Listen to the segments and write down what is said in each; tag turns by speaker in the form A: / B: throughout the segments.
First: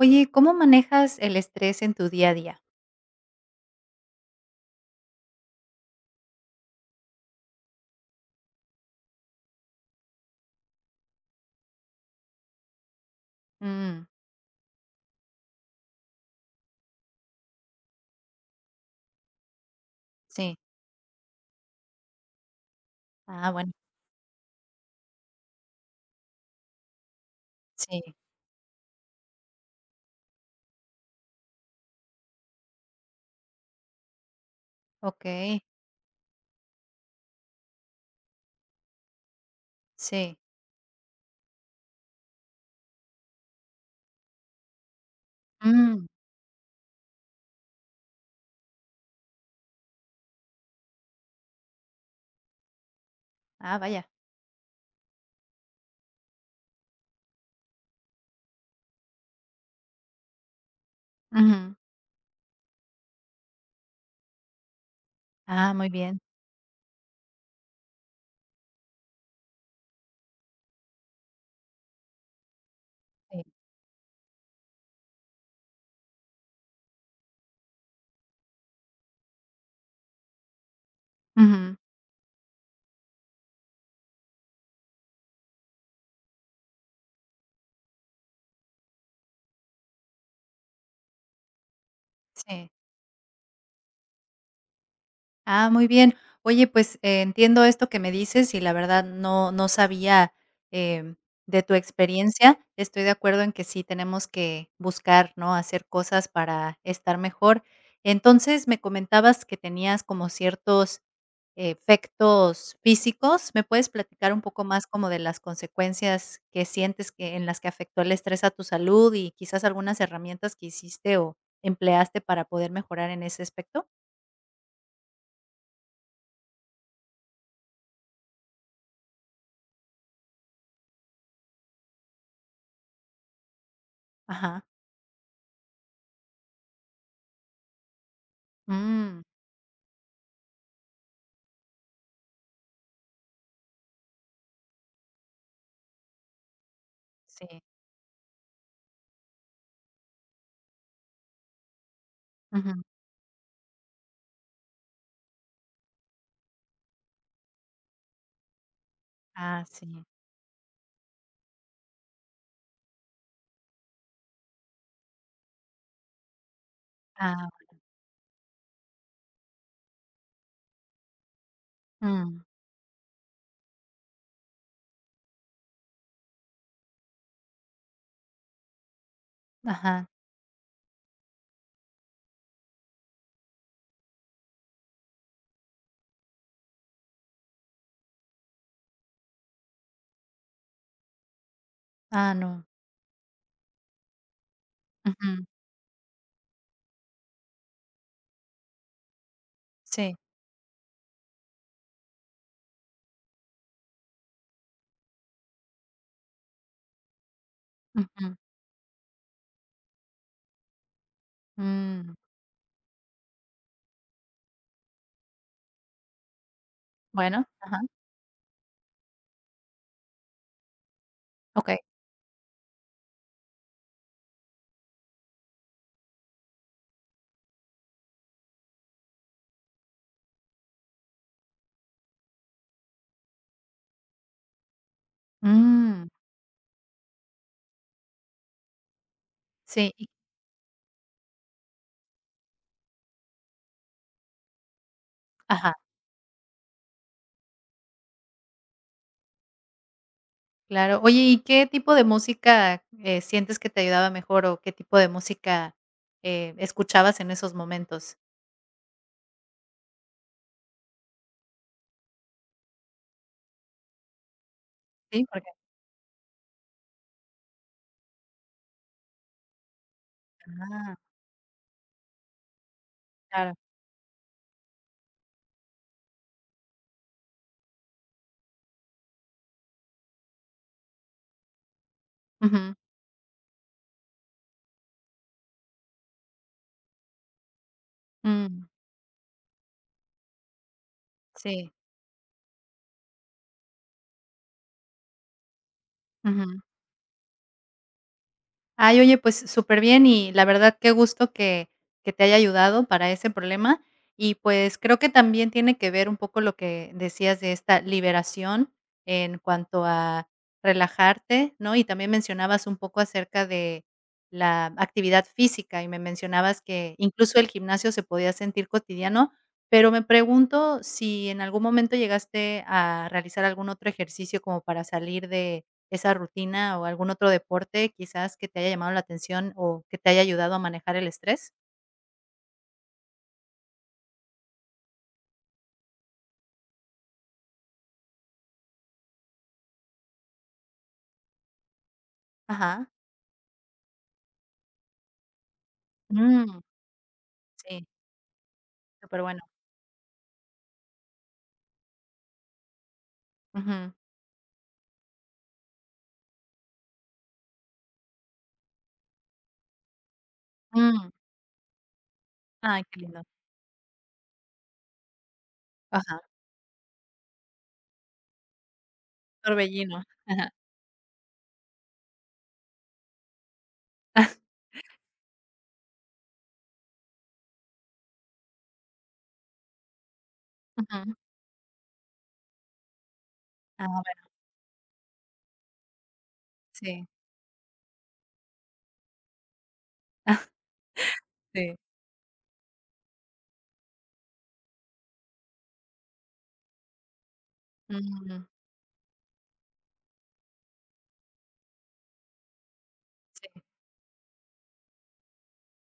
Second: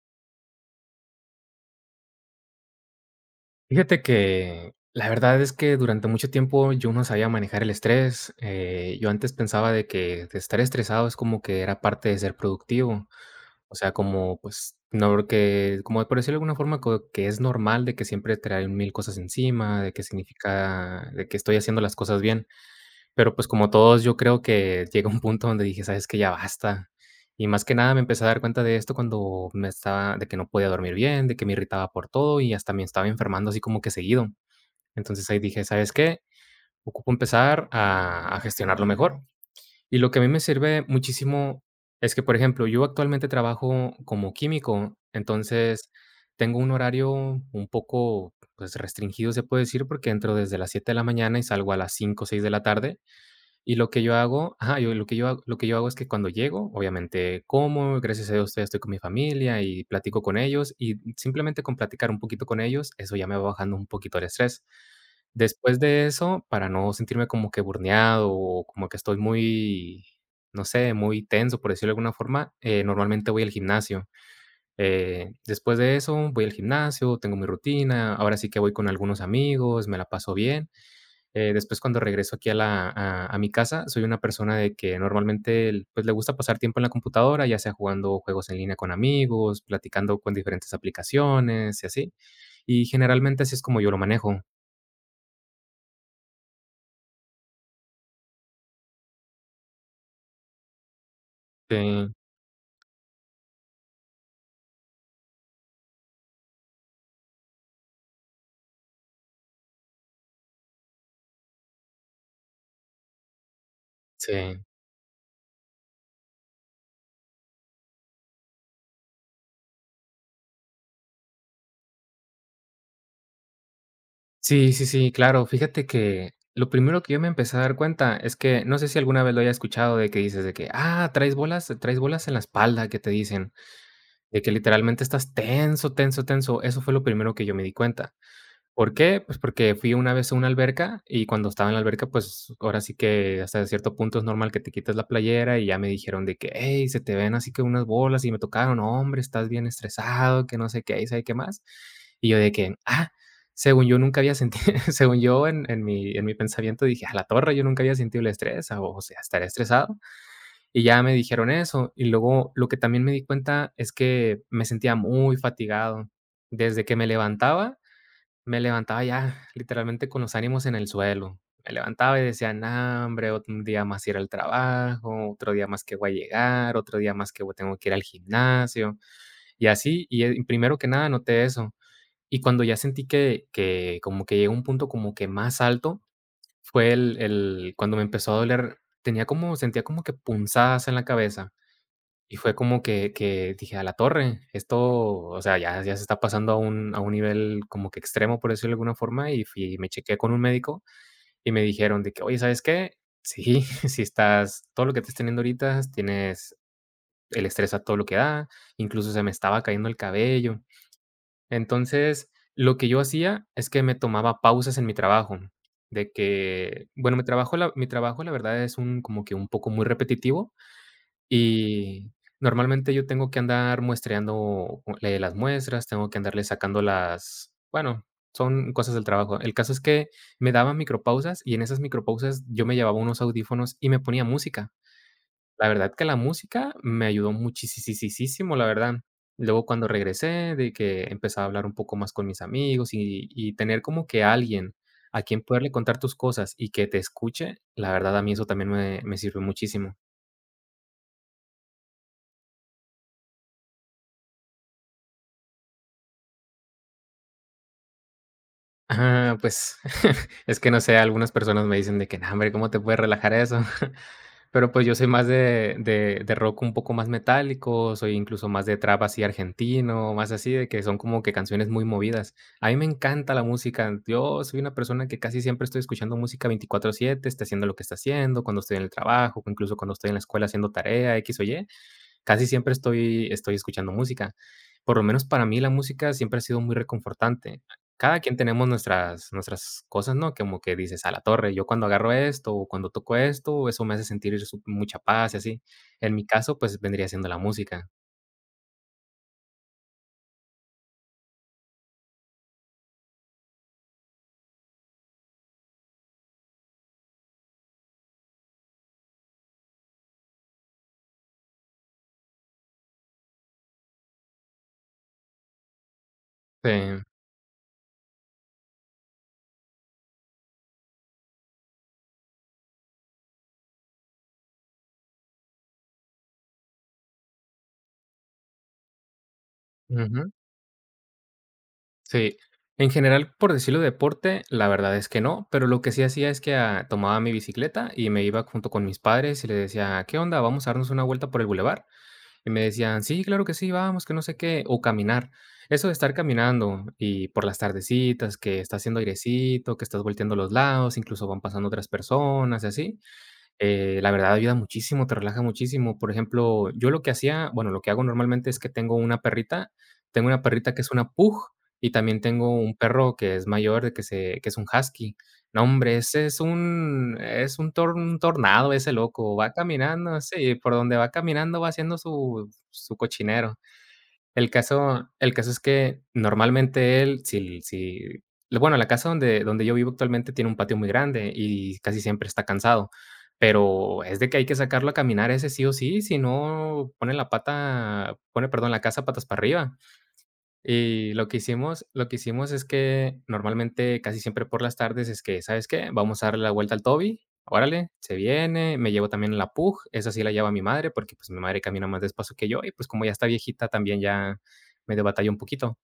A: Oye, ¿cómo manejas el estrés en tu día a día?
B: Fíjate que la verdad es que durante mucho tiempo yo no sabía manejar el estrés. Yo antes pensaba de que de estar estresado es como que era parte de ser productivo. O sea,
A: Mm,
B: como pues, no que, como por decirlo de alguna forma, que es normal de que siempre traen mil cosas encima, de que
A: sí.
B: significa, de que estoy haciendo las cosas bien. Pero, pues,
A: Ah,
B: como
A: bueno.
B: todos, yo creo que llega un punto donde dije: "¿Sabes que Ya basta". Y más que nada me
A: Sí.
B: empecé a dar cuenta de esto cuando me estaba de que no podía dormir bien, de que me irritaba por todo y hasta me estaba enfermando así como que seguido. Entonces ahí
A: Okey.
B: dije: "¿Sabes qué? Ocupo empezar a gestionarlo mejor". Y lo que a mí
A: Sí.
B: me sirve muchísimo es que, por ejemplo, yo actualmente trabajo como químico, entonces
A: Mm.
B: tengo un horario un poco, pues, restringido, se puede decir, porque entro desde las 7 de la mañana y salgo a las 5 o 6 de la tarde. Y
A: Ah,
B: lo que
A: vaya.
B: yo hago ajá, yo lo que yo hago es que cuando llego, obviamente como, gracias a Dios todavía estoy con mi familia y platico con ellos, y simplemente
A: Ujú.
B: con platicar un poquito con ellos, eso ya me va bajando un poquito el estrés.
A: Ah,
B: Después
A: muy
B: de
A: bien.
B: eso, para no sentirme como que burneado o como que estoy muy, no sé, muy tenso, por decirlo de alguna forma, normalmente
A: Sí.
B: voy al gimnasio. Después de eso, voy al gimnasio, tengo mi rutina, ahora sí que voy con algunos amigos, me la paso bien.
A: Ujú.
B: Después cuando regreso aquí a la a mi casa, soy una persona de que normalmente el pues, le gusta pasar tiempo en la computadora, ya sea jugando juegos en línea con amigos, platicando con diferentes aplicaciones y así.
A: Sí.
B: Y generalmente así es como yo lo manejo.
A: Ah, muy bien. Oye, pues, entiendo esto que me dices y la verdad no sabía, em, de tu
B: Sí,
A: experiencia. Estoy de acuerdo en que sí tenemos que buscar, ¿no?, hacer cosas para estar mejor. Entonces, me comentabas que tenías como ciertos efectos físicos. ¿Me puedes platicar un
B: sí.
A: poco más como de las consecuencias que sientes que en las que afectó el estrés a tu salud y quizás algunas herramientas que hiciste o empleaste para poder mejorar en ese aspecto?
B: Sí, sí, sí, claro. Fíjate que lo primero que yo me empecé a dar cuenta es que, no sé si alguna vez lo haya escuchado de que dices de que: "Ah, traes bolas en la espalda", que te dicen, de que
A: Ajá.
B: literalmente estás tenso, tenso, tenso. Eso fue lo primero que yo me di cuenta. ¿Por qué?
A: Mm,
B: Pues porque fui una vez a una alberca y cuando estaba en la alberca, pues ahora sí que hasta cierto punto es normal que te quites la playera y ya me dijeron de que, hey, se te ven así que
A: sí.
B: unas bolas y me tocaron, no, hombre, estás bien estresado, que no sé qué, y sabe qué más. Y yo de que,
A: Ujú.
B: ah, según yo nunca había sentido, según yo en mi pensamiento dije, a la torre, yo nunca había sentido el estrés, o, sea, estaré
A: Ah,
B: estresado.
A: sí.
B: Y ya me dijeron eso. Y luego lo que también me di cuenta es que me sentía muy fatigado. Desde que me
A: Ah,
B: levantaba ya literalmente con los ánimos en el suelo. Me levantaba y
A: mm,
B: decía: nah hombre, otro un día más ir al trabajo, otro día más que voy a llegar, otro día más que voy tengo que ir al gimnasio", y así,
A: ajá.
B: y, primero que nada noté eso. Y cuando ya sentí que como que llegó un punto como que más alto, fue el cuando me empezó a doler, tenía como sentía como que punzadas en la cabeza.
A: Ah,
B: Y fue
A: no.
B: como que dije: "A la torre, esto,
A: Ujú.
B: o sea, ya se está pasando a un nivel como que extremo", por decirlo de alguna forma, y fui me
A: Sí.
B: chequeé con un médico, y me dijeron de que: "Oye, ¿sabes qué? Sí, sí estás todo lo que te estás teniendo ahorita, tienes el estrés a todo lo que
A: Ujú.
B: da", incluso se me estaba cayendo el cabello.
A: Mm,
B: Entonces, lo que yo hacía es que me tomaba pausas en mi trabajo, de que, bueno,
A: bueno, ajá,
B: mi trabajo, la verdad, es un como que un poco muy repetitivo,
A: okey.
B: y normalmente yo tengo que andar muestreando, las muestras, tengo que andarle sacando las bueno, son cosas del trabajo. El caso es que me daban micropausas y en esas micropausas yo me llevaba unos audífonos y me ponía música. La verdad que
A: Mm,
B: la música me ayudó muchísimo la verdad. Luego cuando
A: sí, y
B: regresé, de que empezaba a hablar un poco más con mis amigos y tener como que alguien a quien poderle
A: ajá.
B: contar tus cosas y que te escuche, la verdad a mí eso también me sirvió muchísimo.
A: Claro. Oye, ¿y qué tipo de música, sientes que te ayudaba mejor, o qué tipo de música escuchabas en esos momentos?
B: Ajá, pues, es que no sé, algunas personas me dicen de que: "No, hombre, ¿cómo te puedes relajar eso?" Pero, pues, yo soy
A: Sí,
B: más
A: porque
B: de rock un poco más metálico, soy incluso más de trap así argentino, más así de que son
A: ah,
B: como que canciones muy movidas. A mí me encanta la
A: claro.
B: música. Yo soy una persona que casi siempre estoy escuchando música 24/7 está haciendo lo que está haciendo, cuando estoy en el trabajo, incluso cuando estoy en la escuela haciendo tarea, x o y. Casi siempre
A: Ujú.
B: estoy escuchando música. Por lo menos para mí la música siempre ha sido muy reconfortante. Cada quien
A: Mm,
B: tenemos nuestras cosas, ¿no? Como que dices: "A la torre, yo
A: sí.
B: cuando agarro esto, o cuando toco esto, eso me hace sentir su mucha paz", y así. En mi caso, pues, vendría siendo la música.
A: Ay, oye, pues súper bien, y la verdad qué gusto que te haya ayudado para ese problema. Y pues creo que también tiene que ver un poco lo que decías de esta liberación en cuanto a relajarte, ¿no? Y también mencionabas un poco acerca de la actividad física, y me mencionabas que
B: Sí.
A: incluso el gimnasio se podía sentir cotidiano, pero me pregunto si en algún momento llegaste a realizar algún otro ejercicio como para salir de esa rutina, ¿o algún otro deporte quizás que te haya llamado la atención o que te haya
B: Ujú.
A: ayudado a manejar el estrés?
B: Sí. En general, por decirlo deporte, la verdad es que no, pero lo que sí hacía es que, ah, tomaba mi bicicleta y me iba junto con mis padres y les decía: "¿Qué onda? Vamos a darnos una vuelta por el bulevar". Y me
A: Ajá.
B: decían: "Sí, claro que sí, vamos", que no sé qué, o caminar. Eso de estar
A: Mm,
B: caminando y por las
A: sí,
B: tardecitas, que está haciendo
A: superbueno.
B: airecito, que estás volteando a los lados, incluso van pasando otras personas y así,
A: Ujú.
B: la verdad ayuda muchísimo, te relaja muchísimo. Por ejemplo, yo lo que hacía, bueno, lo que hago normalmente es que tengo una perrita, que es
A: Mm,
B: una pug y también tengo un
A: ay, qué
B: perro
A: lindo.
B: que es mayor, que es un husky. No, hombre,
A: Ajá,
B: ese es un tor un tornado ese loco, va
A: torbellino.
B: caminando,
A: Ajá.
B: sí, por donde va caminando va haciendo su cochinero. El caso es que normalmente él, si si bueno, la casa donde yo vivo actualmente tiene un patio muy
A: Ujú.
B: grande y casi siempre está cansado,
A: A
B: pero
A: ver,
B: es de que hay que sacarlo a caminar ese sí o sí, si no
A: sí.
B: pone la pata pone, perdón, la casa patas para arriba. Y
A: Sí.
B: lo que hicimos es que normalmente casi siempre por las tardes es que, ¿sabes qué? Vamos a darle la vuelta al Toby, órale, se
A: Mm,
B: viene, me llevo también la Pug, esa sí la lleva mi madre, porque, pues, mi madre camina más despacio que yo y, pues, como ya está
A: sí.
B: viejita, también ya medio batalla un poquito.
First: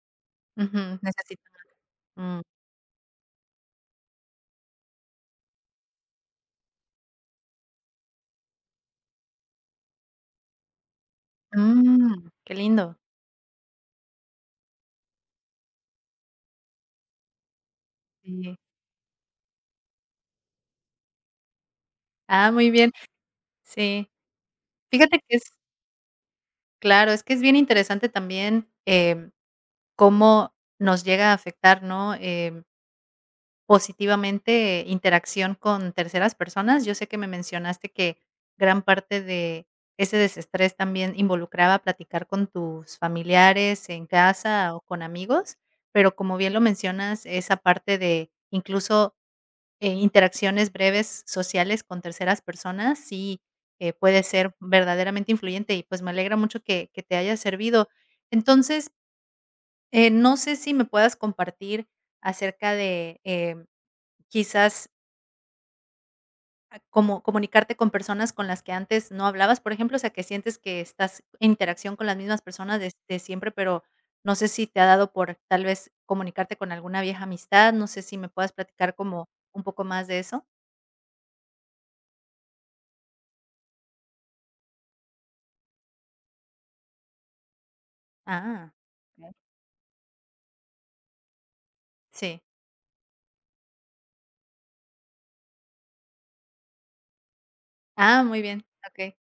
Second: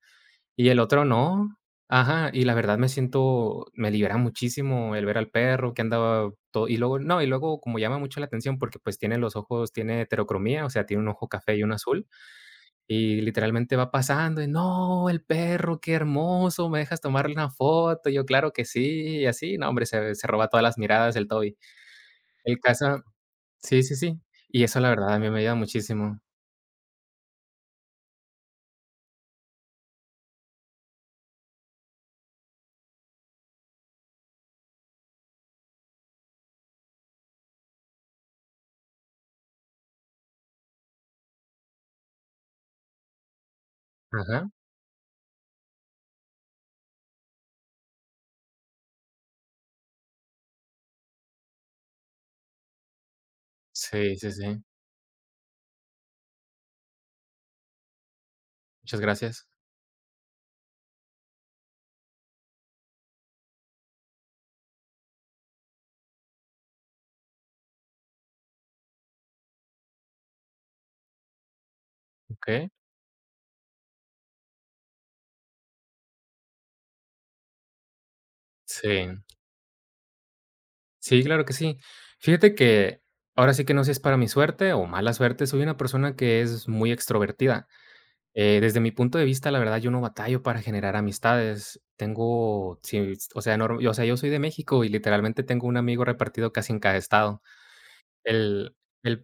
B: Y el
A: Ujú,
B: otro
A: necesito
B: no ajá,
A: más. Mm,
B: y la verdad me siento me libera muchísimo el ver al perro que andaba todo y luego no, y luego como llama mucho la atención porque, pues, tiene los ojos tiene heterocromía, o sea, tiene un ojo café y uno azul.
A: mm, qué lindo.
B: Y literalmente va pasando y: "No, el perro, qué hermoso, ¿me dejas tomarle una foto?". Yo: "Claro
A: Sí.
B: que sí", y así, no, hombre, se roba todas las miradas el Toby.
A: Ah,
B: El
A: muy bien.
B: caso Sí, sí,
A: Sí.
B: sí. Y eso, la verdad,
A: Fíjate
B: a mí
A: que
B: me
A: es
B: ayuda muchísimo.
A: claro, es que es bien interesante también, cómo nos llega a afectar, ¿no? Em, positivamente, interacción con terceras personas. Yo sé que me mencionaste que gran parte de ese desestrés también involucraba platicar con tus familiares en
B: Ajá.
A: casa o con amigos, pero como bien lo mencionas, esa parte de incluso, interacciones breves sociales con terceras personas sí,
B: Sí,
A: puede
B: sí,
A: ser
B: sí.
A: verdaderamente influyente y, pues, me alegra mucho que te haya servido. Entonces,
B: Muchas gracias.
A: no sé si me puedas compartir acerca de, quizás a como comunicarte con personas con las que antes no hablabas, por ejemplo, o sea, que sientes que estás en interacción con las mismas
B: Okey.
A: personas de siempre, pero no sé si te ha dado por tal vez comunicarte con alguna vieja amistad. No sé si me puedas
B: Sí.
A: platicar como un poco más de eso.
B: Sí, claro que sí. Fíjate que, ahora sí que no sé si es para mi suerte o mala suerte, soy una persona que es muy extrovertida.
A: Ah,
B: Desde mi punto de
A: okey.
B: vista, la verdad, yo no batallo para generar amistades.
A: Sí.
B: Tengo, sí, o sea, o sea, yo soy de México y literalmente tengo un amigo repartido casi en cada estado.
A: Ah, muy bien,
B: El,
A: okey.
B: el,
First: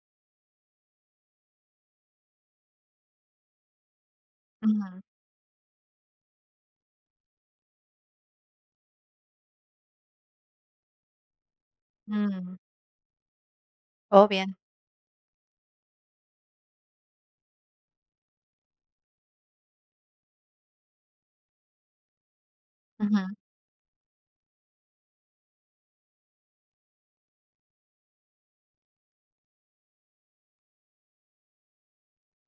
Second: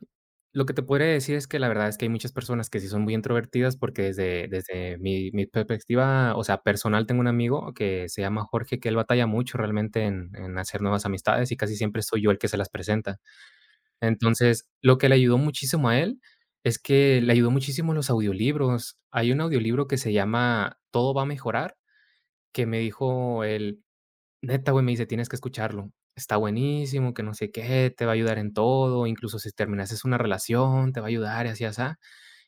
B: lo que te podría decir es que la verdad es que hay muchas personas que sí son muy introvertidas porque desde
A: Ujú,
B: mi, mi perspectiva, o sea, personal, tengo un amigo que se llama Jorge, que él batalla mucho realmente en hacer nuevas amistades y casi siempre soy yo el que
A: mm.
B: se las presenta.
A: Oh, bien.
B: Entonces, lo que le ayudó muchísimo a él es que le ayudó muchísimo los audiolibros. Hay un audiolibro que se llama Todo va a mejorar, que me
A: Ujú,
B: dijo él, neta, güey, me dice, tienes que escucharlo. Está buenísimo, que no sé qué, te va a ayudar en todo, incluso si terminases una relación, te va a ayudar y así, así.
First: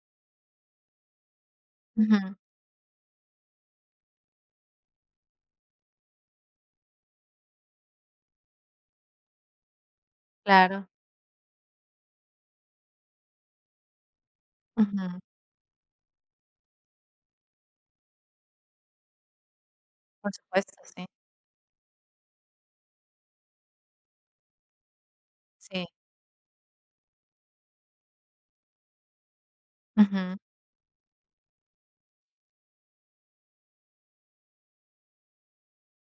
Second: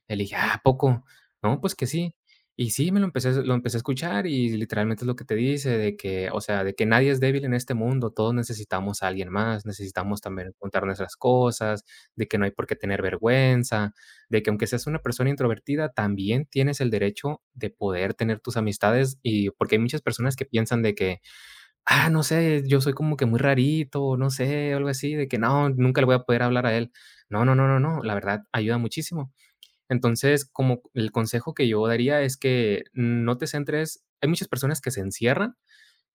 B: Y le dije: "Ah, ¿a poco?". No, pues que sí.
A: ujú,
B: Y sí, me lo lo empecé a escuchar y literalmente es lo que te dice de que, o sea, de que nadie es débil en este mundo, todos necesitamos a alguien más, necesitamos también contar
A: claro.
B: nuestras cosas, de que no hay por qué tener vergüenza, de que aunque seas una
A: Ujú,
B: persona introvertida, también tienes el derecho de poder tener tus amistades y porque hay muchas
A: por
B: personas que
A: supuesto,
B: piensan de
A: sí,
B: que: "Ah, no sé, yo soy como que muy rarito, no sé", algo así, de que no,
A: sí.
B: nunca le voy a poder hablar a él. No, no, no, no, no, la verdad ayuda muchísimo.
A: Ujú,
B: Entonces, como el consejo que yo daría es que no te centres, hay muchas personas que se encierran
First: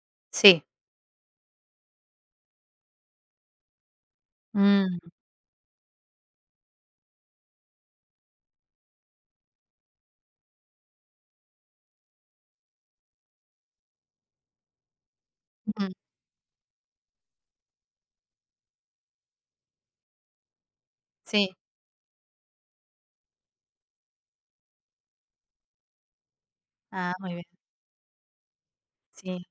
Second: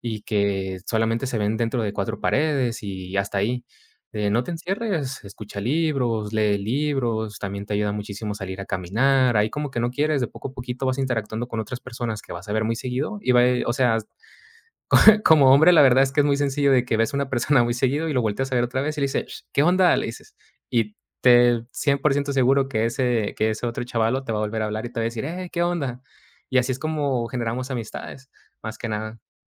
B: y
A: sí.
B: que solamente se ven dentro de cuatro paredes y hasta ahí. No te
A: Mm,
B: encierres, escucha libros, lee libros, también te ayuda muchísimo salir a caminar, ahí como que no quieres, de poco a poquito vas interactuando con otras personas que vas a ver muy seguido y va, o sea, como hombre, la
A: ujú,
B: verdad es que es muy sencillo de que ves a una persona muy seguido y lo volteas a ver otra vez y le dices: "¿Qué onda?", le dices, y
A: sí.
B: te 100% seguro que ese otro chavalo te va a volver a hablar y te va a decir: "Hey, ¿qué onda?". Y así es
A: Ah,
B: como
A: muy bien,
B: generamos amistades, más que nada.
A: sí.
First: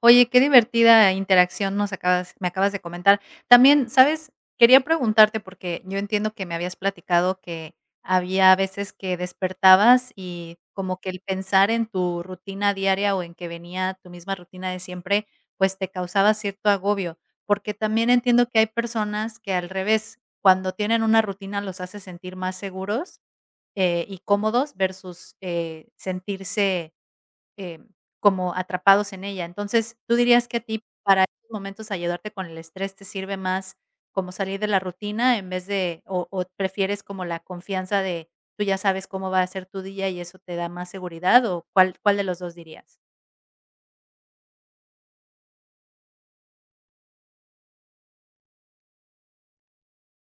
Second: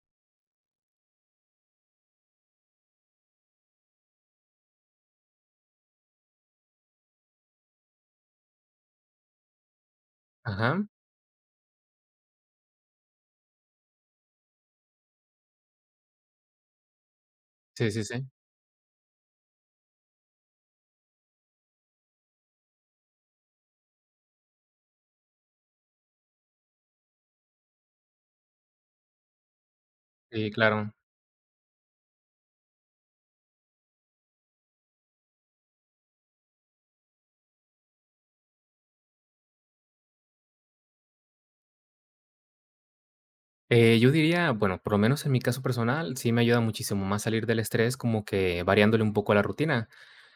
A: Oye, qué divertida interacción nos acabas me acabas de comentar. También, ¿sabes? Quería preguntarte, porque yo entiendo que me habías platicado que había veces que despertabas y
B: Ajá.
A: como que el pensar en tu rutina diaria o en que venía tu misma rutina de siempre, pues te causaba cierto agobio, porque
B: Sí, sí,
A: también
B: sí.
A: entiendo que hay personas que al revés, cuando tienen una rutina los hace sentir más seguros, y cómodos versus, sentirse, Em, como atrapados en ella. Entonces, ¿tú dirías
B: Sí,
A: que a ti
B: claro.
A: para esos momentos ayudarte con el estrés te sirve más como salir de la rutina en vez de, o prefieres como la confianza de tú ya sabes cómo va a ser tu día y eso te da más seguridad? ¿O cuál de los dos dirías?
B: Yo diría, bueno, por lo menos en mi caso personal, sí me ayuda muchísimo más salir del estrés como que variándole un poco la rutina.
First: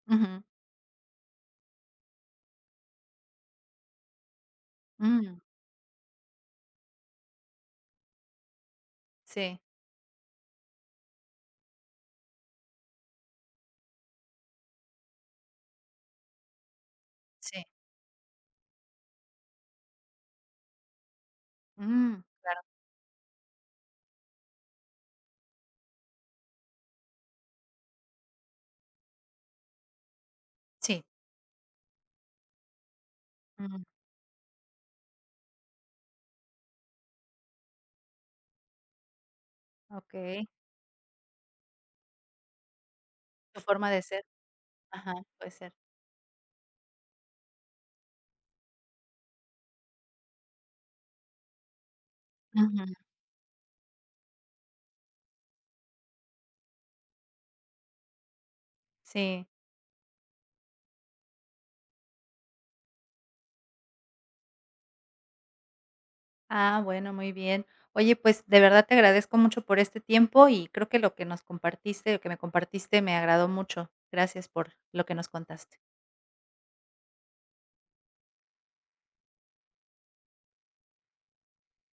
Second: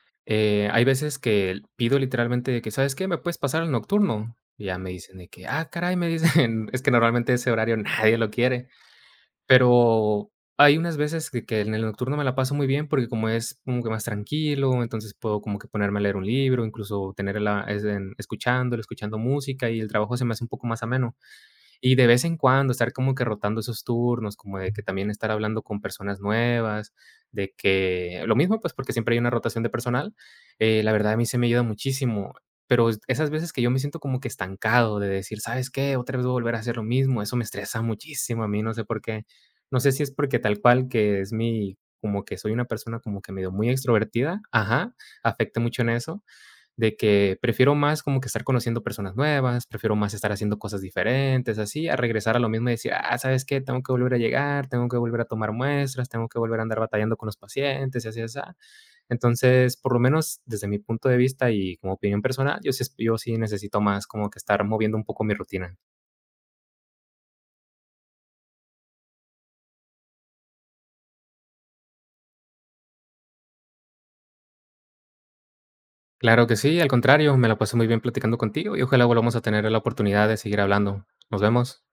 A: Ujú.
B: Hay veces que pido literalmente de que: "¿Sabes qué? ¿Me puedes pasar al nocturno?". Y ya me dicen de
A: Mm,
B: que: "Ah, caray", me dicen, es que normalmente ese horario nadie lo quiere,
A: sí,
B: pero hay unas veces que en el nocturno me la paso muy bien porque como es como que más tranquilo, entonces puedo como que ponerme a leer un libro, incluso tener la
A: sí.
B: es en escuchándolo, escuchando música y el trabajo se me hace un poco más ameno. Y de
A: Mm,
B: vez en
A: claro.
B: cuando estar como que rotando esos turnos, como de que también estar hablando con personas nuevas, de que lo mismo, pues, porque siempre hay una rotación de personal, la
A: Sí.
B: verdad a mí se me ayuda muchísimo, pero esas veces que yo me
A: Mm,
B: siento como que estancado de decir: "¿Sabes qué? Otra vez voy a volver a hacer lo mismo", eso me estresa muchísimo a mí, no sé por qué. No sé si es porque
A: okey.
B: tal cual que es mi como que soy una persona como que medio
A: Tu
B: muy
A: forma de ser.
B: extrovertida, ajá,
A: Ajá, puede
B: afecta
A: ser.
B: mucho en eso. De que prefiero más como que estar conociendo personas nuevas, prefiero más estar haciendo cosas diferentes, así, a regresar a lo mismo y
A: Ujú.
B: decir: "Ah, ¿sabes qué? Tengo que volver a llegar, tengo que volver a tomar muestras, tengo que volver a andar batallando con los pacientes", y así, así.
A: Sí.
B: Entonces, por lo menos desde mi punto de vista y como opinión personal, yo sí necesito más como que estar moviendo un poco mi rutina.
A: Ah, bueno, muy bien. Oye, pues de verdad te agradezco mucho por este tiempo, y creo que lo que nos compartiste, lo que me compartiste, me agradó mucho. Gracias por lo que nos contaste.
B: Claro que sí, al contrario, me la pasé muy bien platicando contigo y ojalá volvamos a tener la oportunidad de seguir hablando. Nos vemos.